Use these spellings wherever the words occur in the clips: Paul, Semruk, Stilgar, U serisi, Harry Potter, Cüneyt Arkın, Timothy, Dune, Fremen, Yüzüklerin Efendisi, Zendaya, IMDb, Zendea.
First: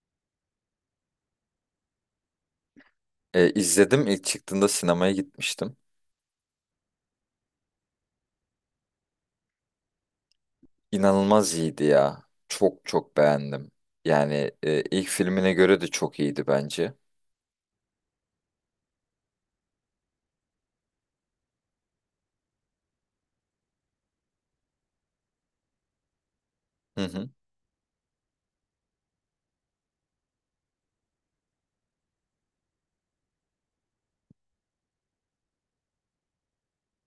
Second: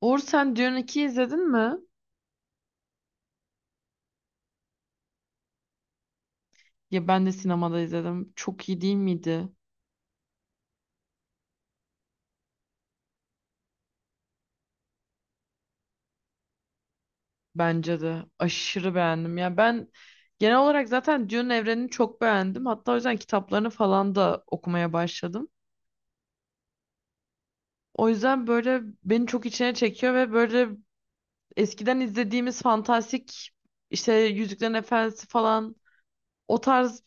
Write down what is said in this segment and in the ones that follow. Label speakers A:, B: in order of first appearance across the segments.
A: Uğur sen Dune 2'yi izledin mi?
B: İzledim ilk çıktığında sinemaya gitmiştim.
A: Ya ben de sinemada izledim. Çok iyi değil miydi?
B: İnanılmaz iyiydi ya. Çok çok beğendim. Yani ilk filmine göre de çok iyiydi bence.
A: Bence de. Aşırı beğendim. Ya ben genel olarak zaten Dune evrenini çok beğendim. Hatta o yüzden kitaplarını falan da okumaya başladım.
B: Hı hı.
A: O yüzden böyle beni çok içine çekiyor ve böyle eskiden izlediğimiz fantastik işte Yüzüklerin Efendisi falan o tarz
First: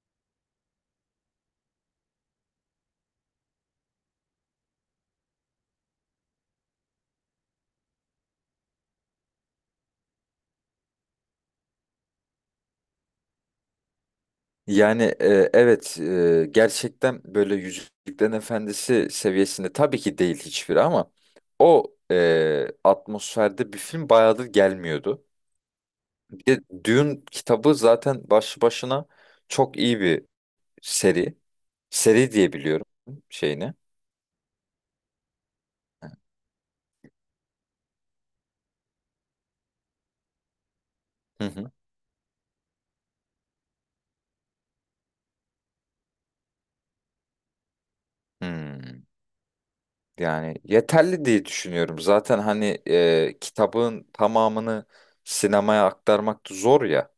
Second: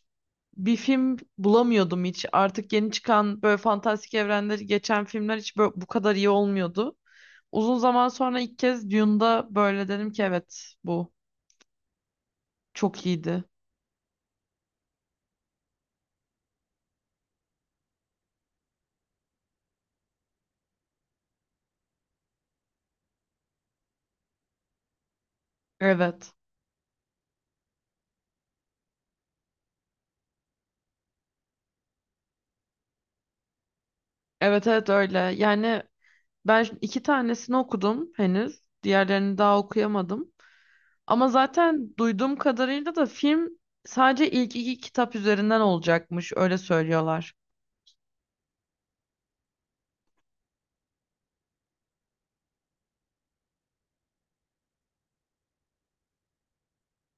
A: bir film bulamıyordum hiç. Artık yeni çıkan böyle fantastik evrenleri geçen filmler hiç böyle bu kadar iyi olmuyordu. Uzun zaman sonra ilk kez Dune'da böyle dedim ki evet bu çok iyiydi.
B: Yani evet, gerçekten böyle Yüzüklerin Efendisi seviyesinde tabii ki değil hiçbiri ama o atmosferde bir film bayağıdır gelmiyordu.
A: Evet.
B: Bir de Dune kitabı zaten başlı başına çok iyi bir seri. Seri diye biliyorum şeyini.
A: Evet evet öyle. Yani ben iki tanesini okudum henüz. Diğerlerini daha okuyamadım. Ama
B: Hı hı.
A: zaten duyduğum kadarıyla da film sadece ilk iki kitap üzerinden olacakmış. Öyle söylüyorlar.
B: Hmm. Yani yeterli diye düşünüyorum. Zaten hani kitabın tamamını sinemaya aktarmak da zor ya.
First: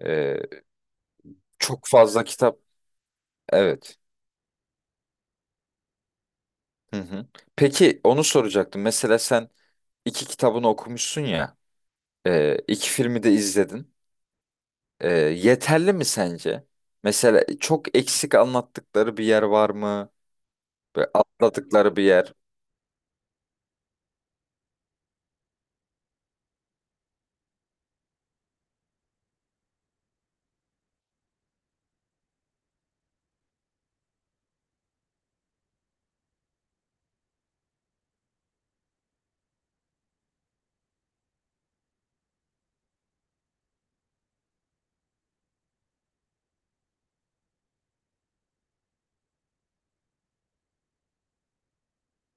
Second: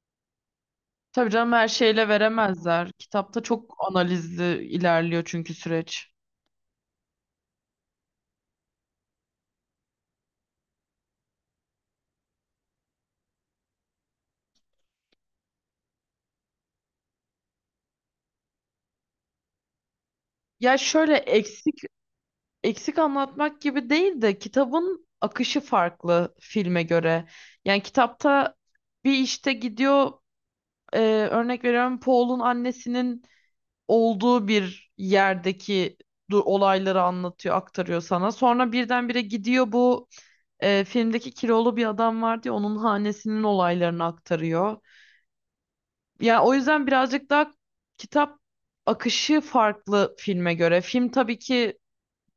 B: E,
A: Tabii canım her
B: Çok
A: şeyle
B: fazla kitap.
A: veremezler. Kitapta çok
B: Evet.
A: analizli ilerliyor çünkü süreç.
B: Hı hı. Peki onu soracaktım. Mesela sen iki kitabını okumuşsun ya. İki filmi de izledin. Yeterli mi sence? Mesela çok eksik anlattıkları bir yer var mı?
A: Ya
B: Ve
A: şöyle eksik
B: atladıkları bir yer.
A: anlatmak gibi değil de kitabın akışı farklı filme göre. Yani kitapta bir işte gidiyor e, örnek veriyorum Paul'un annesinin olduğu bir yerdeki olayları anlatıyor, aktarıyor sana. Sonra birdenbire gidiyor bu filmdeki kilolu bir adam var diye onun hanesinin olaylarını aktarıyor. Yani o yüzden birazcık daha kitap akışı farklı filme göre. Film tabii ki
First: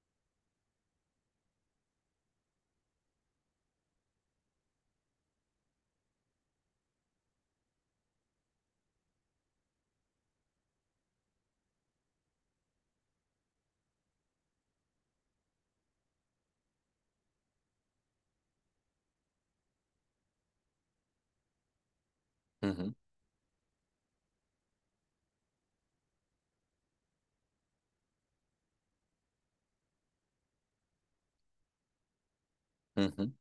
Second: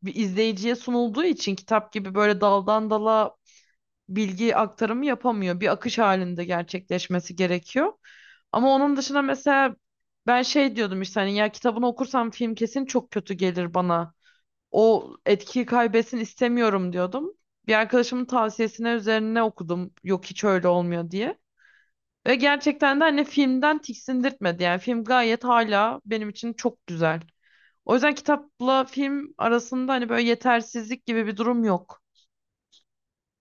A: bir izleyiciye sunulduğu için kitap gibi böyle daldan dala bilgi aktarımı yapamıyor. Bir akış halinde gerçekleşmesi gerekiyor. Ama onun dışında mesela ben şey diyordum işte hani ya kitabını okursam film kesin çok kötü gelir bana. O etkiyi kaybetsin istemiyorum diyordum. Bir arkadaşımın tavsiyesine üzerine okudum. Yok hiç öyle olmuyor diye. Ve
B: Hı hı.
A: gerçekten de hani filmden tiksindirtmedi. Yani film gayet hala benim için çok güzel. O yüzden kitapla film arasında hani böyle yetersizlik gibi bir durum yok.
B: Hı hı.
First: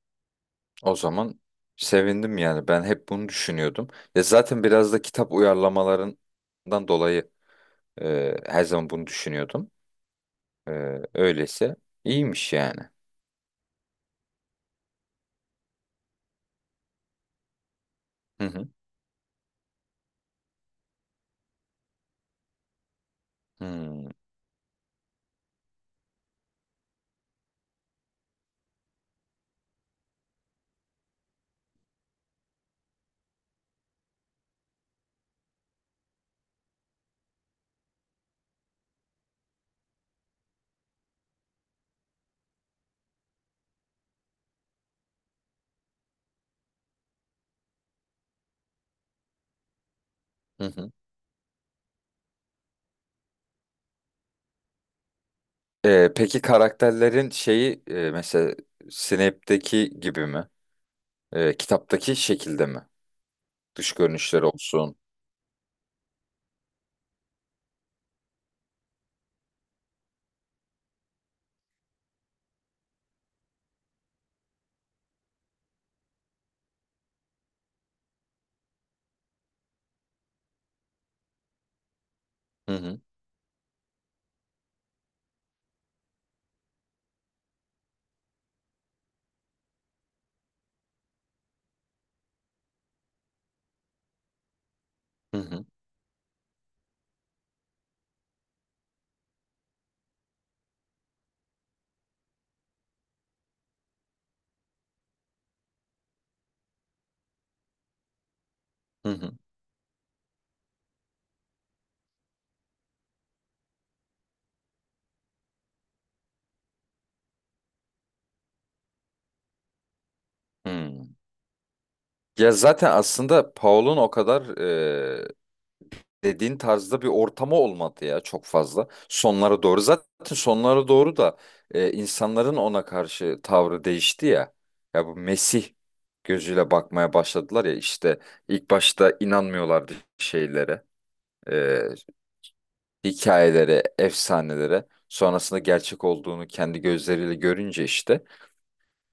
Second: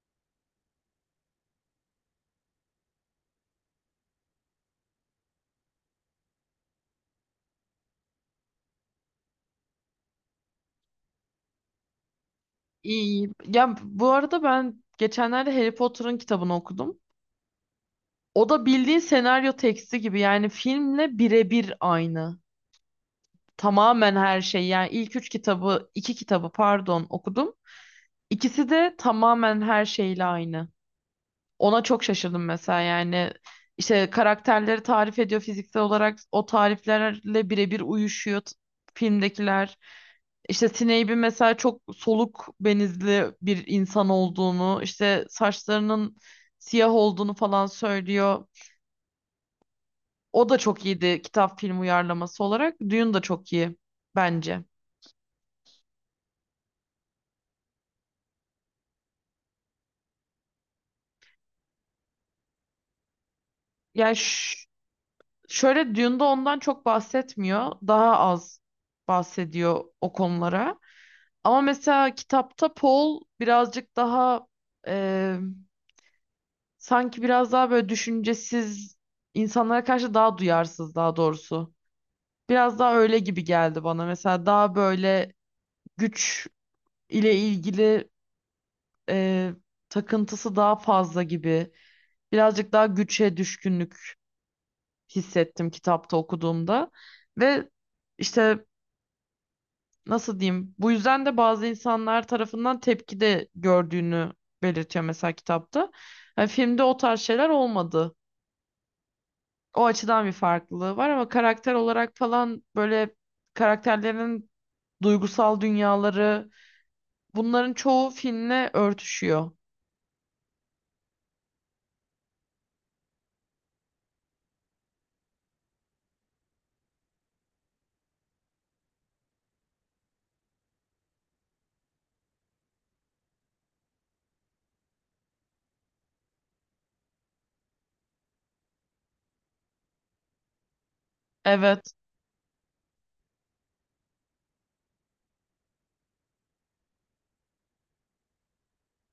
B: O zaman sevindim yani. Ben hep bunu düşünüyordum. Ya zaten biraz da kitap uyarlamalarından dolayı her zaman bunu düşünüyordum. Öyleyse iyiymiş yani.
A: İyi. Ya bu arada ben geçenlerde Harry Potter'ın kitabını okudum.
B: Hı
A: O da
B: hı.
A: bildiğin senaryo teksti gibi yani filmle birebir aynı.
B: Hmm.
A: Tamamen her şey yani ilk üç kitabı, iki kitabı pardon okudum. İkisi de tamamen her şeyle aynı. Ona çok şaşırdım mesela yani işte karakterleri tarif ediyor fiziksel olarak o tariflerle birebir uyuşuyor filmdekiler. İşte Snape'in mesela çok soluk benizli bir insan olduğunu, işte saçlarının siyah olduğunu falan söylüyor. O da
B: Hı
A: çok
B: hı.
A: iyiydi kitap film uyarlaması olarak. Dune da çok iyi bence.
B: Peki karakterlerin şeyi, mesela Snape'deki gibi mi? Kitaptaki şekilde mi? Dış
A: Yani
B: görünüşleri olsun.
A: şöyle Dune'da ondan çok bahsetmiyor. Daha az bahsediyor o konulara. Ama mesela kitapta Paul birazcık daha e, sanki biraz daha böyle düşüncesiz insanlara karşı daha duyarsız daha doğrusu.
B: Hı
A: Biraz daha
B: hı.
A: öyle gibi geldi bana. Mesela daha böyle güç ile ilgili e, takıntısı daha fazla gibi. Birazcık daha güçe düşkünlük
B: Hı hı.
A: hissettim kitapta okuduğumda. Ve işte nasıl diyeyim? Bu yüzden de bazı insanlar tarafından tepki de gördüğünü belirtiyor mesela kitapta. Yani filmde o tarz şeyler olmadı.
B: Hı hı.
A: O açıdan bir farklılığı var ama karakter olarak falan böyle karakterlerin duygusal dünyaları bunların çoğu filmle örtüşüyor.
B: Hmm. Ya zaten aslında Paul'un o kadar dediğin tarzda bir ortamı olmadı ya çok fazla. Sonlara doğru zaten, sonlara doğru da insanların ona karşı tavrı değişti ya. Ya bu Mesih gözüyle bakmaya başladılar ya işte, ilk başta inanmıyorlardı şeylere, e,
A: Evet,
B: hikayelere, efsanelere. Sonrasında gerçek olduğunu kendi gözleriyle görünce işte.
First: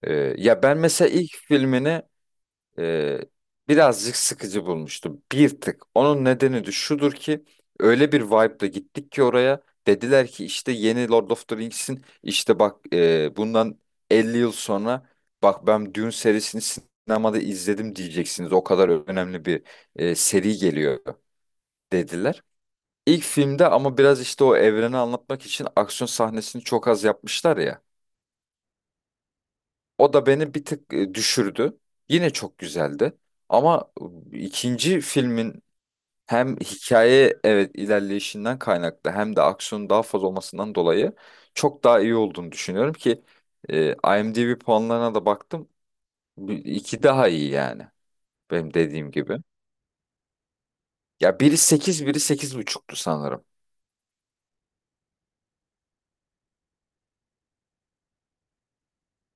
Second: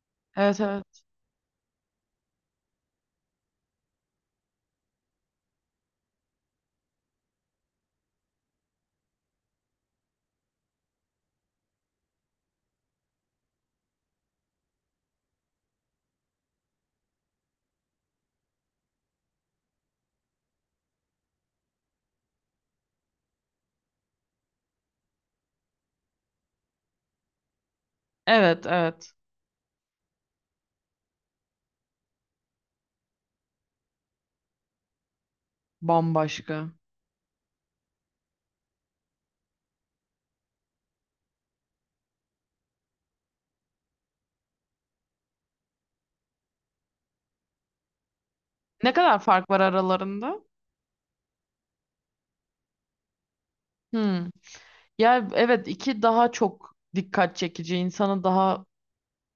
B: E,
A: evet,
B: ya ben
A: evet.
B: mesela ilk filmini e, birazcık sıkıcı bulmuştum. Bir tık. Onun nedeni de şudur ki, öyle bir vibe'la gittik ki oraya, dediler ki işte yeni Lord of the Rings'in, işte bak, bundan 50 yıl sonra bak, ben Dune serisini sinemada izledim diyeceksiniz. O kadar önemli bir seri geliyor dediler. İlk filmde ama biraz işte o evreni anlatmak için aksiyon sahnesini çok az yapmışlar ya.
A: Evet, evet.
B: O da beni bir tık düşürdü. Yine çok güzeldi. Ama ikinci filmin hem
A: Bambaşka.
B: hikaye, evet, ilerleyişinden kaynaklı, hem de aksiyonun daha fazla olmasından dolayı çok daha iyi olduğunu düşünüyorum ki IMDb puanlarına da baktım. İki daha iyi yani, benim
A: Ne
B: dediğim
A: kadar
B: gibi.
A: fark var aralarında?
B: Ya biri 8, biri sekiz buçuktu sanırım.
A: Hmm. Ya evet iki daha çok dikkat çekici, insanı daha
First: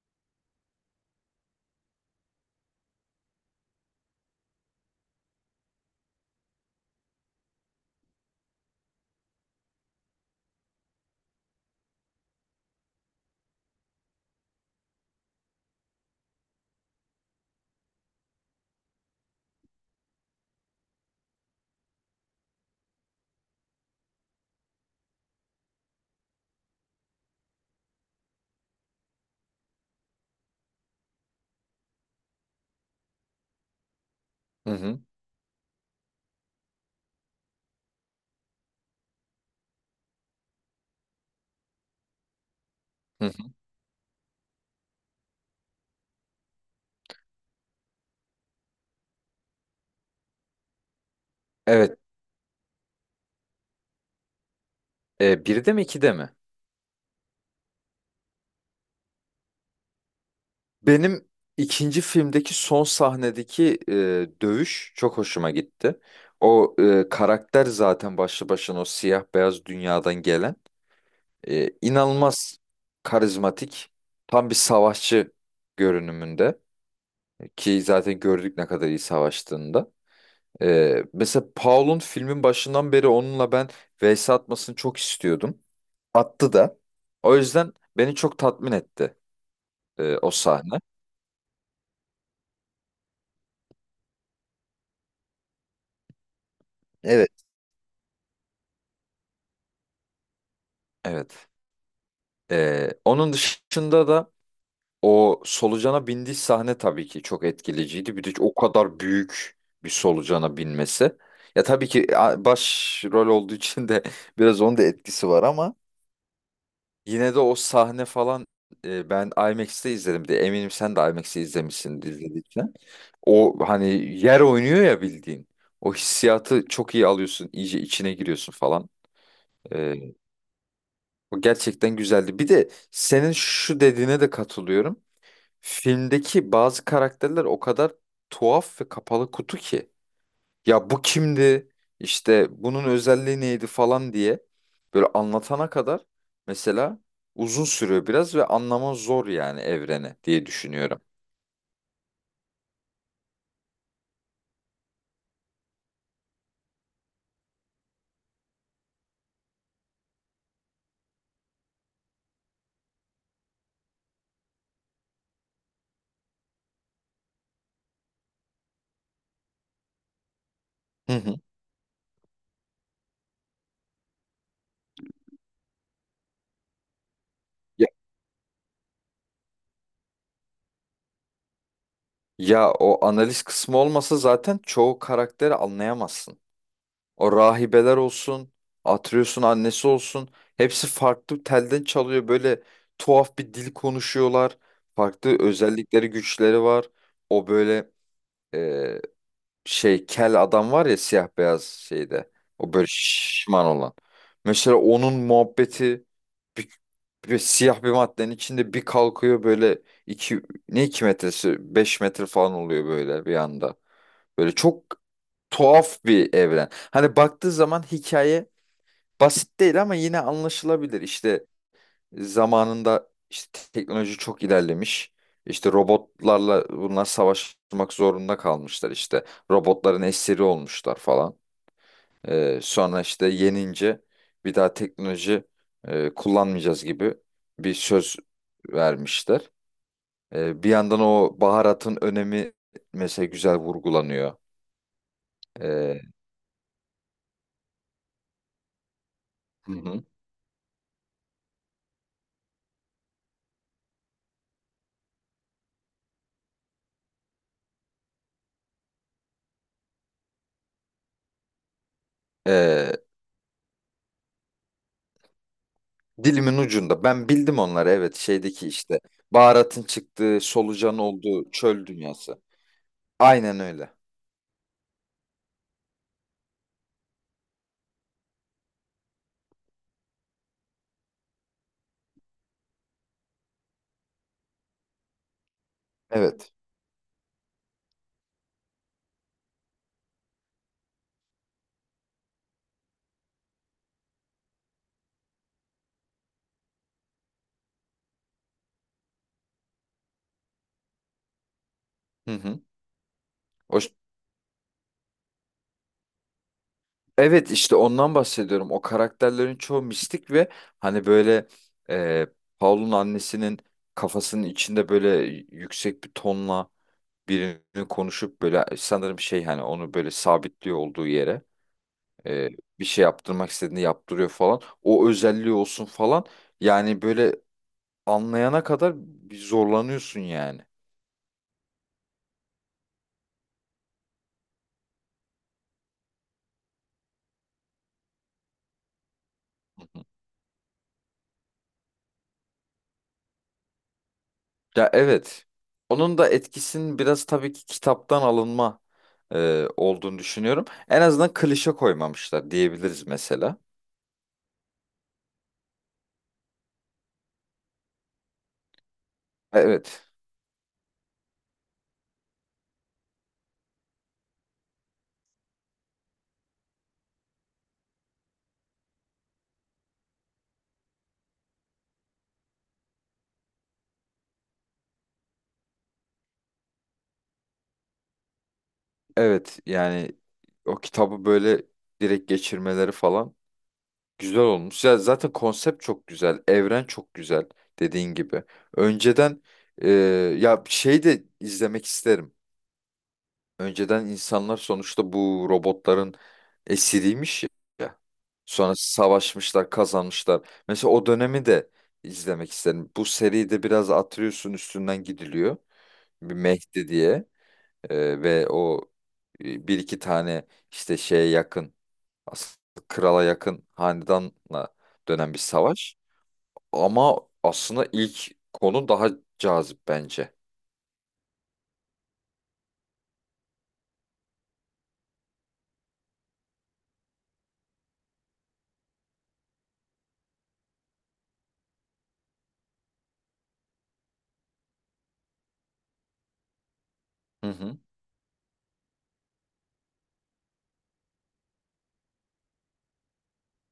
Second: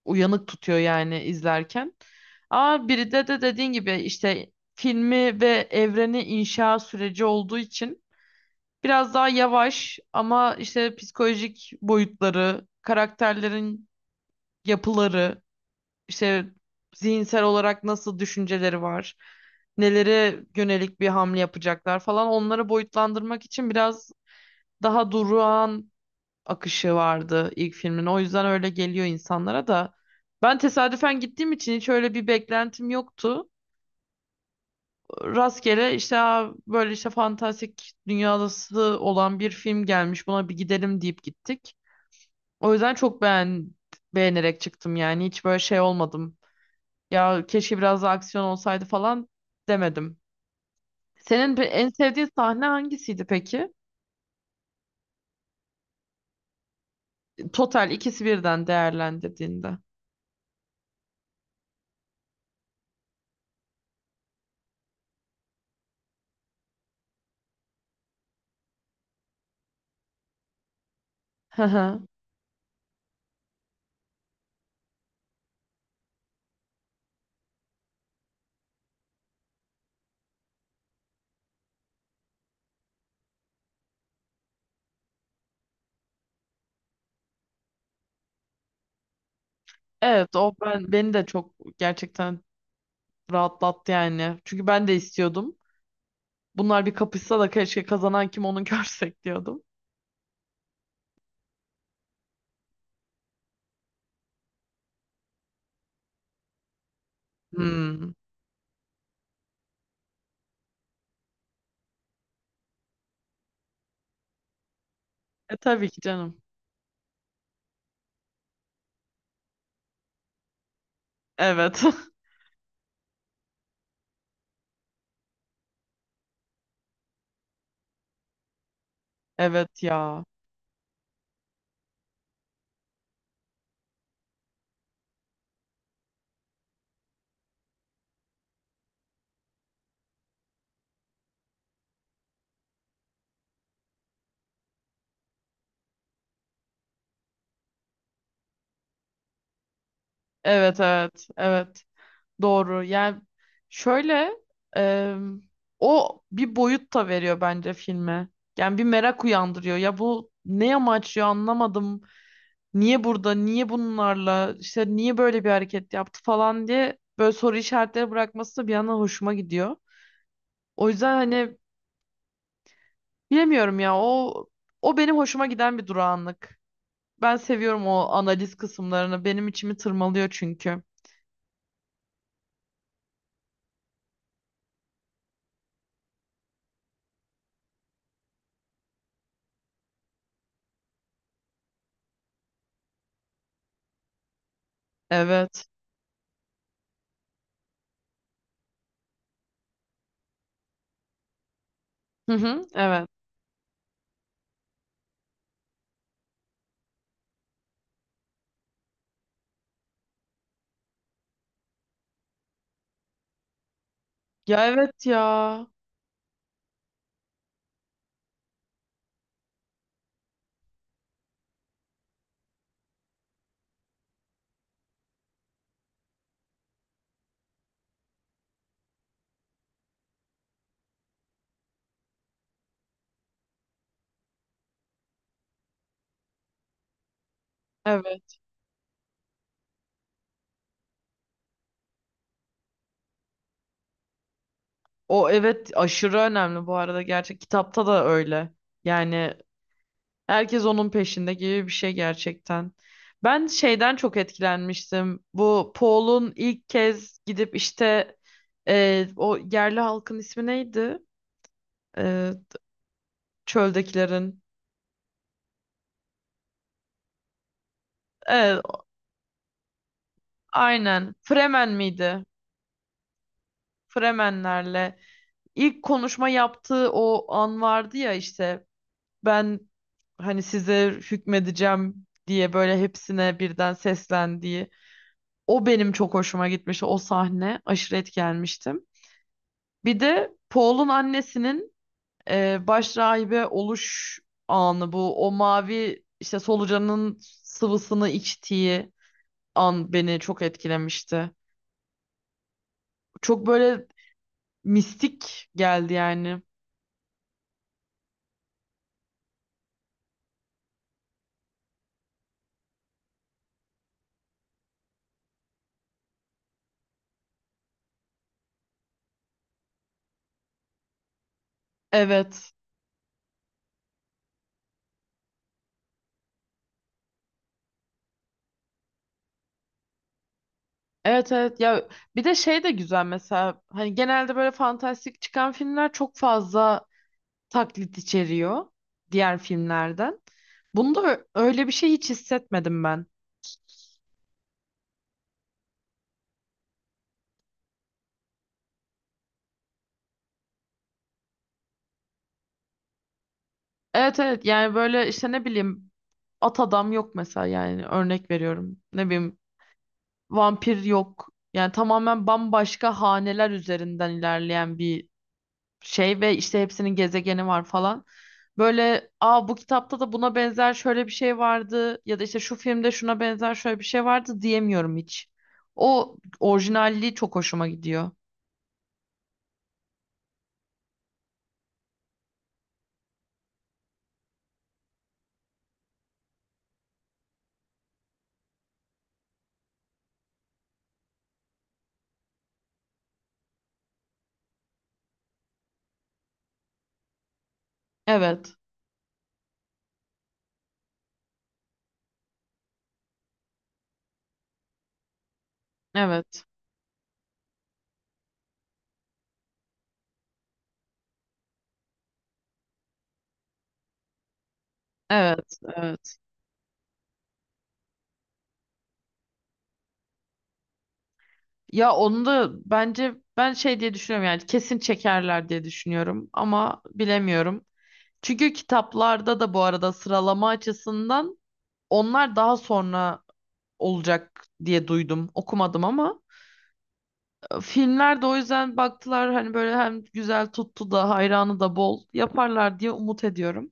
A: uyanık tutuyor yani izlerken. Ama biri de dediğin gibi işte filmi ve evreni inşa süreci olduğu için biraz daha yavaş ama işte psikolojik boyutları, karakterlerin yapıları, işte zihinsel olarak nasıl düşünceleri var, nelere yönelik bir hamle yapacaklar falan onları boyutlandırmak için biraz daha durağan akışı vardı ilk filmin. O yüzden öyle geliyor insanlara da. Ben tesadüfen gittiğim için hiç öyle bir beklentim yoktu.
B: Hı hı.
A: Rastgele işte "Aa, böyle işte fantastik dünyası olan bir film gelmiş buna bir gidelim deyip gittik. O yüzden çok
B: Hı hı.
A: beğen beğenerek çıktım yani hiç böyle şey olmadım. Ya keşke biraz daha aksiyon olsaydı falan demedim. Senin en
B: Evet,
A: sevdiğin sahne hangisiydi peki?
B: biri de mi ikide mi?
A: Total ikisi birden değerlendirdiğinde.
B: Benim ikinci filmdeki son sahnedeki dövüş çok hoşuma gitti. O karakter zaten başlı başına o siyah beyaz dünyadan gelen,
A: Hı hı.
B: inanılmaz karizmatik, tam bir savaşçı görünümünde, ki zaten gördük ne kadar iyi savaştığında. Mesela Paul'un filmin başından beri onunla ben vs atmasını çok istiyordum. Attı da. O yüzden beni çok tatmin etti o
A: Evet o
B: sahne.
A: beni de çok gerçekten rahatlattı yani. Çünkü ben de istiyordum. Bunlar bir
B: Evet.
A: kapışsa da keşke kazanan kim onu görsek diyordum.
B: Evet. Onun dışında da o solucana bindiği sahne tabii ki çok
A: Hmm.
B: etkileyiciydi. Bir de o kadar büyük bir solucana binmesi. Ya tabii ki baş rol olduğu için de biraz onun da etkisi var,
A: E
B: ama
A: tabii ki canım.
B: yine de o sahne falan, ben IMAX'te izledim de eminim sen de IMAX'te
A: Evet.
B: izlemişsin izlediğin için. O hani yer oynuyor ya bildiğin. O hissiyatı çok iyi alıyorsun. İyice içine giriyorsun falan.
A: Evet
B: Ee,
A: ya.
B: O gerçekten güzeldi. Bir de senin şu dediğine de katılıyorum. Filmdeki bazı karakterler o kadar tuhaf ve kapalı kutu ki. Ya bu kimdi? İşte bunun özelliği neydi falan diye böyle anlatana kadar mesela uzun sürüyor biraz ve anlama zor yani evreni diye
A: Evet
B: düşünüyorum.
A: evet. Evet. Doğru. Yani şöyle e, o bir boyut da veriyor bence filme. Yani bir merak uyandırıyor. Ya bu ne amaçlıyor anlamadım. Niye burada, niye bunlarla, işte niye böyle bir hareket yaptı falan diye böyle soru işaretleri bırakması da bir yandan hoşuma gidiyor. O yüzden
B: Hı hı.
A: hani bilemiyorum ya o benim hoşuma giden bir durağanlık. Ben seviyorum
B: Ya,
A: o analiz kısımlarını. Benim içimi tırmalıyor çünkü.
B: ya o analiz kısmı olmasa zaten çoğu karakteri anlayamazsın. O rahibeler olsun, Atreus'un annesi olsun. Hepsi farklı telden çalıyor. Böyle tuhaf bir dil konuşuyorlar. Farklı
A: Evet.
B: özellikleri, güçleri var. O böyle, e, şey, kel adam var ya siyah beyaz şeyde.
A: Hı hı,
B: O böyle
A: evet.
B: şişman olan. Mesela onun muhabbeti, bir, bir siyah bir maddenin içinde bir kalkıyor böyle, iki, ne iki metresi? Beş metre falan oluyor böyle bir anda. Böyle
A: Ya
B: çok
A: evet ya.
B: tuhaf bir evren. Hani baktığı zaman hikaye basit değil ama yine anlaşılabilir. İşte zamanında işte teknoloji çok ilerlemiş. İşte robotlarla bunlar savaşmak zorunda kalmışlar işte. Robotların esiri olmuşlar falan. Sonra işte yenince bir daha teknoloji kullanmayacağız gibi bir söz
A: Evet.
B: vermişler. Bir yandan o baharatın önemi mesela güzel vurgulanıyor.
A: O evet
B: Ee,
A: aşırı önemli bu arada gerçek kitapta da öyle. Yani
B: hı hı.
A: herkes onun peşinde gibi bir şey gerçekten. Ben şeyden çok etkilenmiştim. Bu Paul'un ilk kez gidip işte o yerli halkın ismi neydi? E,
B: Ee,
A: Çöldekilerin.
B: Dilimin ucunda. Ben bildim onları, evet,
A: Evet,
B: şeydeki işte baharatın çıktığı, solucan
A: aynen.
B: olduğu
A: Fremen
B: çöl
A: miydi?
B: dünyası. Aynen öyle.
A: Fremenlerle ilk konuşma yaptığı o an vardı ya işte ben hani size hükmedeceğim diye böyle hepsine birden seslendiği o benim çok hoşuma
B: Evet.
A: gitmişti. O sahne aşırı etkilenmiştim. Bir de Paul'un annesinin baş rahibe oluş anı bu o mavi işte solucanın sıvısını içtiği an beni çok etkilemişti.
B: Hı hı.
A: Çok
B: O,
A: böyle mistik geldi yani.
B: evet işte ondan bahsediyorum. O karakterlerin çoğu mistik ve hani böyle, e, Paul'un annesinin kafasının içinde böyle yüksek bir tonla birini konuşup böyle, sanırım şey, hani onu böyle sabitliyor olduğu yere, e,
A: Evet.
B: bir şey yaptırmak istediğini yaptırıyor falan. O özelliği olsun falan. Yani böyle anlayana kadar bir zorlanıyorsun yani.
A: Evet evet ya bir de şey de güzel mesela hani genelde böyle fantastik çıkan filmler çok fazla taklit içeriyor diğer filmlerden. Bunda öyle bir şey hiç hissetmedim ben.
B: Ya evet. Onun da etkisinin biraz tabii ki kitaptan alınma olduğunu düşünüyorum. En azından klişe koymamışlar diyebiliriz mesela.
A: Evet evet yani böyle işte ne bileyim at adam yok mesela yani örnek veriyorum. Ne bileyim
B: Evet.
A: vampir yok. Yani tamamen bambaşka haneler üzerinden ilerleyen bir şey ve işte hepsinin gezegeni var falan. Böyle aa bu kitapta da buna benzer şöyle bir şey vardı ya da işte şu filmde şuna benzer şöyle bir şey vardı diyemiyorum hiç. O orijinalliği çok hoşuma gidiyor.
B: Evet yani o kitabı böyle direkt geçirmeleri falan güzel olmuş. Ya zaten konsept çok güzel. Evren çok güzel dediğin gibi. Önceden, e, ya şey de izlemek isterim. Önceden insanlar sonuçta bu robotların esiriymiş ya.
A: Evet.
B: Sonra savaşmışlar, kazanmışlar. Mesela o dönemi de izlemek isterim. Bu seride biraz atlıyorsun, üstünden gidiliyor. Bir
A: Evet.
B: Mehdi diye. Ve o, bir iki tane işte şeye yakın, aslında krala yakın hanedanla dönen bir
A: Evet.
B: savaş.
A: Evet.
B: Ama aslında ilk konu daha cazip bence.
A: Ya onu da bence ben şey diye düşünüyorum yani kesin çekerler diye düşünüyorum ama bilemiyorum. Çünkü kitaplarda da bu arada sıralama açısından onlar daha sonra olacak diye duydum. Okumadım ama
B: Hı hı.
A: filmler de o yüzden baktılar hani böyle hem güzel tuttu da hayranı da bol yaparlar diye umut ediyorum.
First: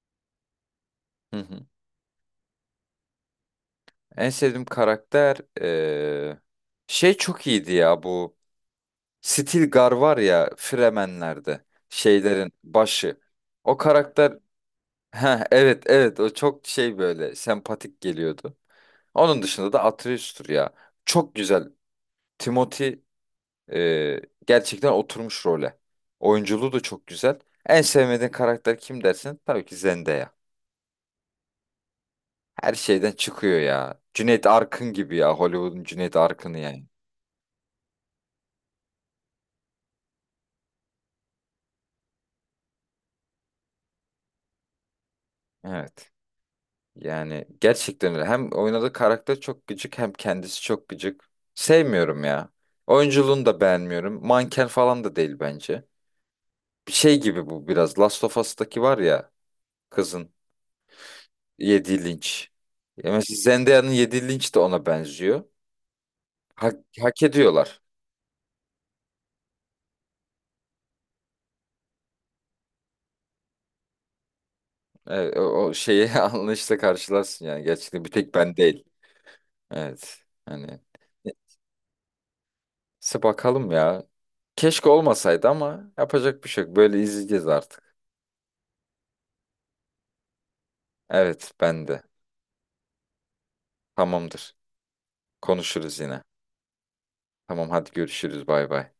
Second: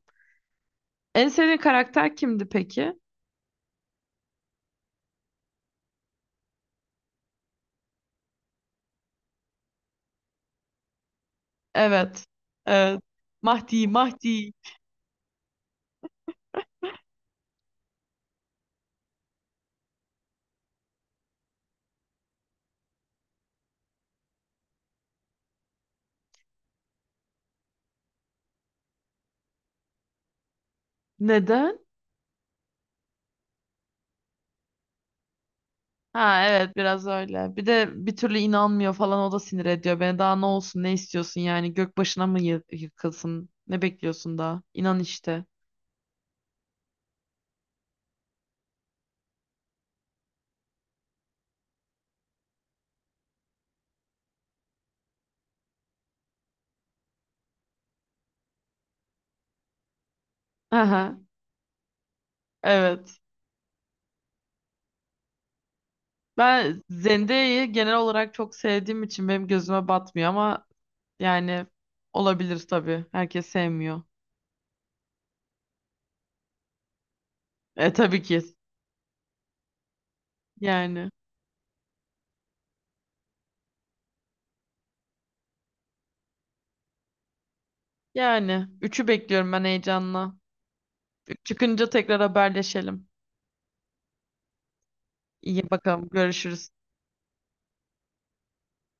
A: En
B: Hı
A: sevdiğin
B: hı.
A: karakter kimdi peki?
B: En sevdiğim karakter, şey çok iyiydi ya bu, Stilgar var ya Fremenler'de
A: Evet.
B: şeylerin
A: Evet.
B: başı. O
A: Mahdi,
B: karakter,
A: Mahdi.
B: ha evet evet, o çok şey, böyle sempatik geliyordu. Onun dışında da Atreus'tur ya. Çok güzel. Timothy eee, gerçekten oturmuş role. Oyunculuğu da çok güzel. En sevmediğin karakter kim dersin? Tabii ki Zendaya.
A: Neden?
B: Her şeyden çıkıyor ya. Cüneyt Arkın gibi ya. Hollywood'un Cüneyt
A: Ha
B: Arkın'ı
A: evet
B: yani.
A: biraz öyle. Bir de bir türlü inanmıyor falan o da sinir ediyor beni. Daha ne olsun ne istiyorsun yani gök başına mı yıkılsın? Ne bekliyorsun daha? İnan işte.
B: Evet. Yani gerçekten öyle. Hem oynadığı karakter çok gıcık, hem kendisi çok gıcık. Sevmiyorum ya. Oyunculuğunu da beğenmiyorum. Manken falan da değil bence. Bir şey gibi bu biraz. Last of Us'taki var ya, kızın
A: Aha,
B: yediği linç. Ya
A: evet.
B: mesela Zendaya'nın yediği linç de ona benziyor. Hak,
A: Ben
B: hak
A: Zendea'yı
B: ediyorlar.
A: genel olarak çok sevdiğim için benim gözüme batmıyor ama yani olabilir tabii. Herkes sevmiyor.
B: Evet, o şeyi anlayışla karşılarsın yani.
A: E
B: Gerçekten bir
A: tabii
B: tek
A: ki.
B: ben değil. Evet. Hani
A: Yani.
B: neyse bakalım ya. Keşke olmasaydı ama yapacak bir şey yok. Böyle izleyeceğiz artık.
A: Yani. Üçü bekliyorum ben heyecanla. Üç
B: Evet ben
A: çıkınca
B: de.
A: tekrar haberleşelim.
B: Tamamdır.
A: İyi
B: Konuşuruz
A: bakalım.
B: yine.
A: Görüşürüz.
B: Tamam hadi görüşürüz bay bay.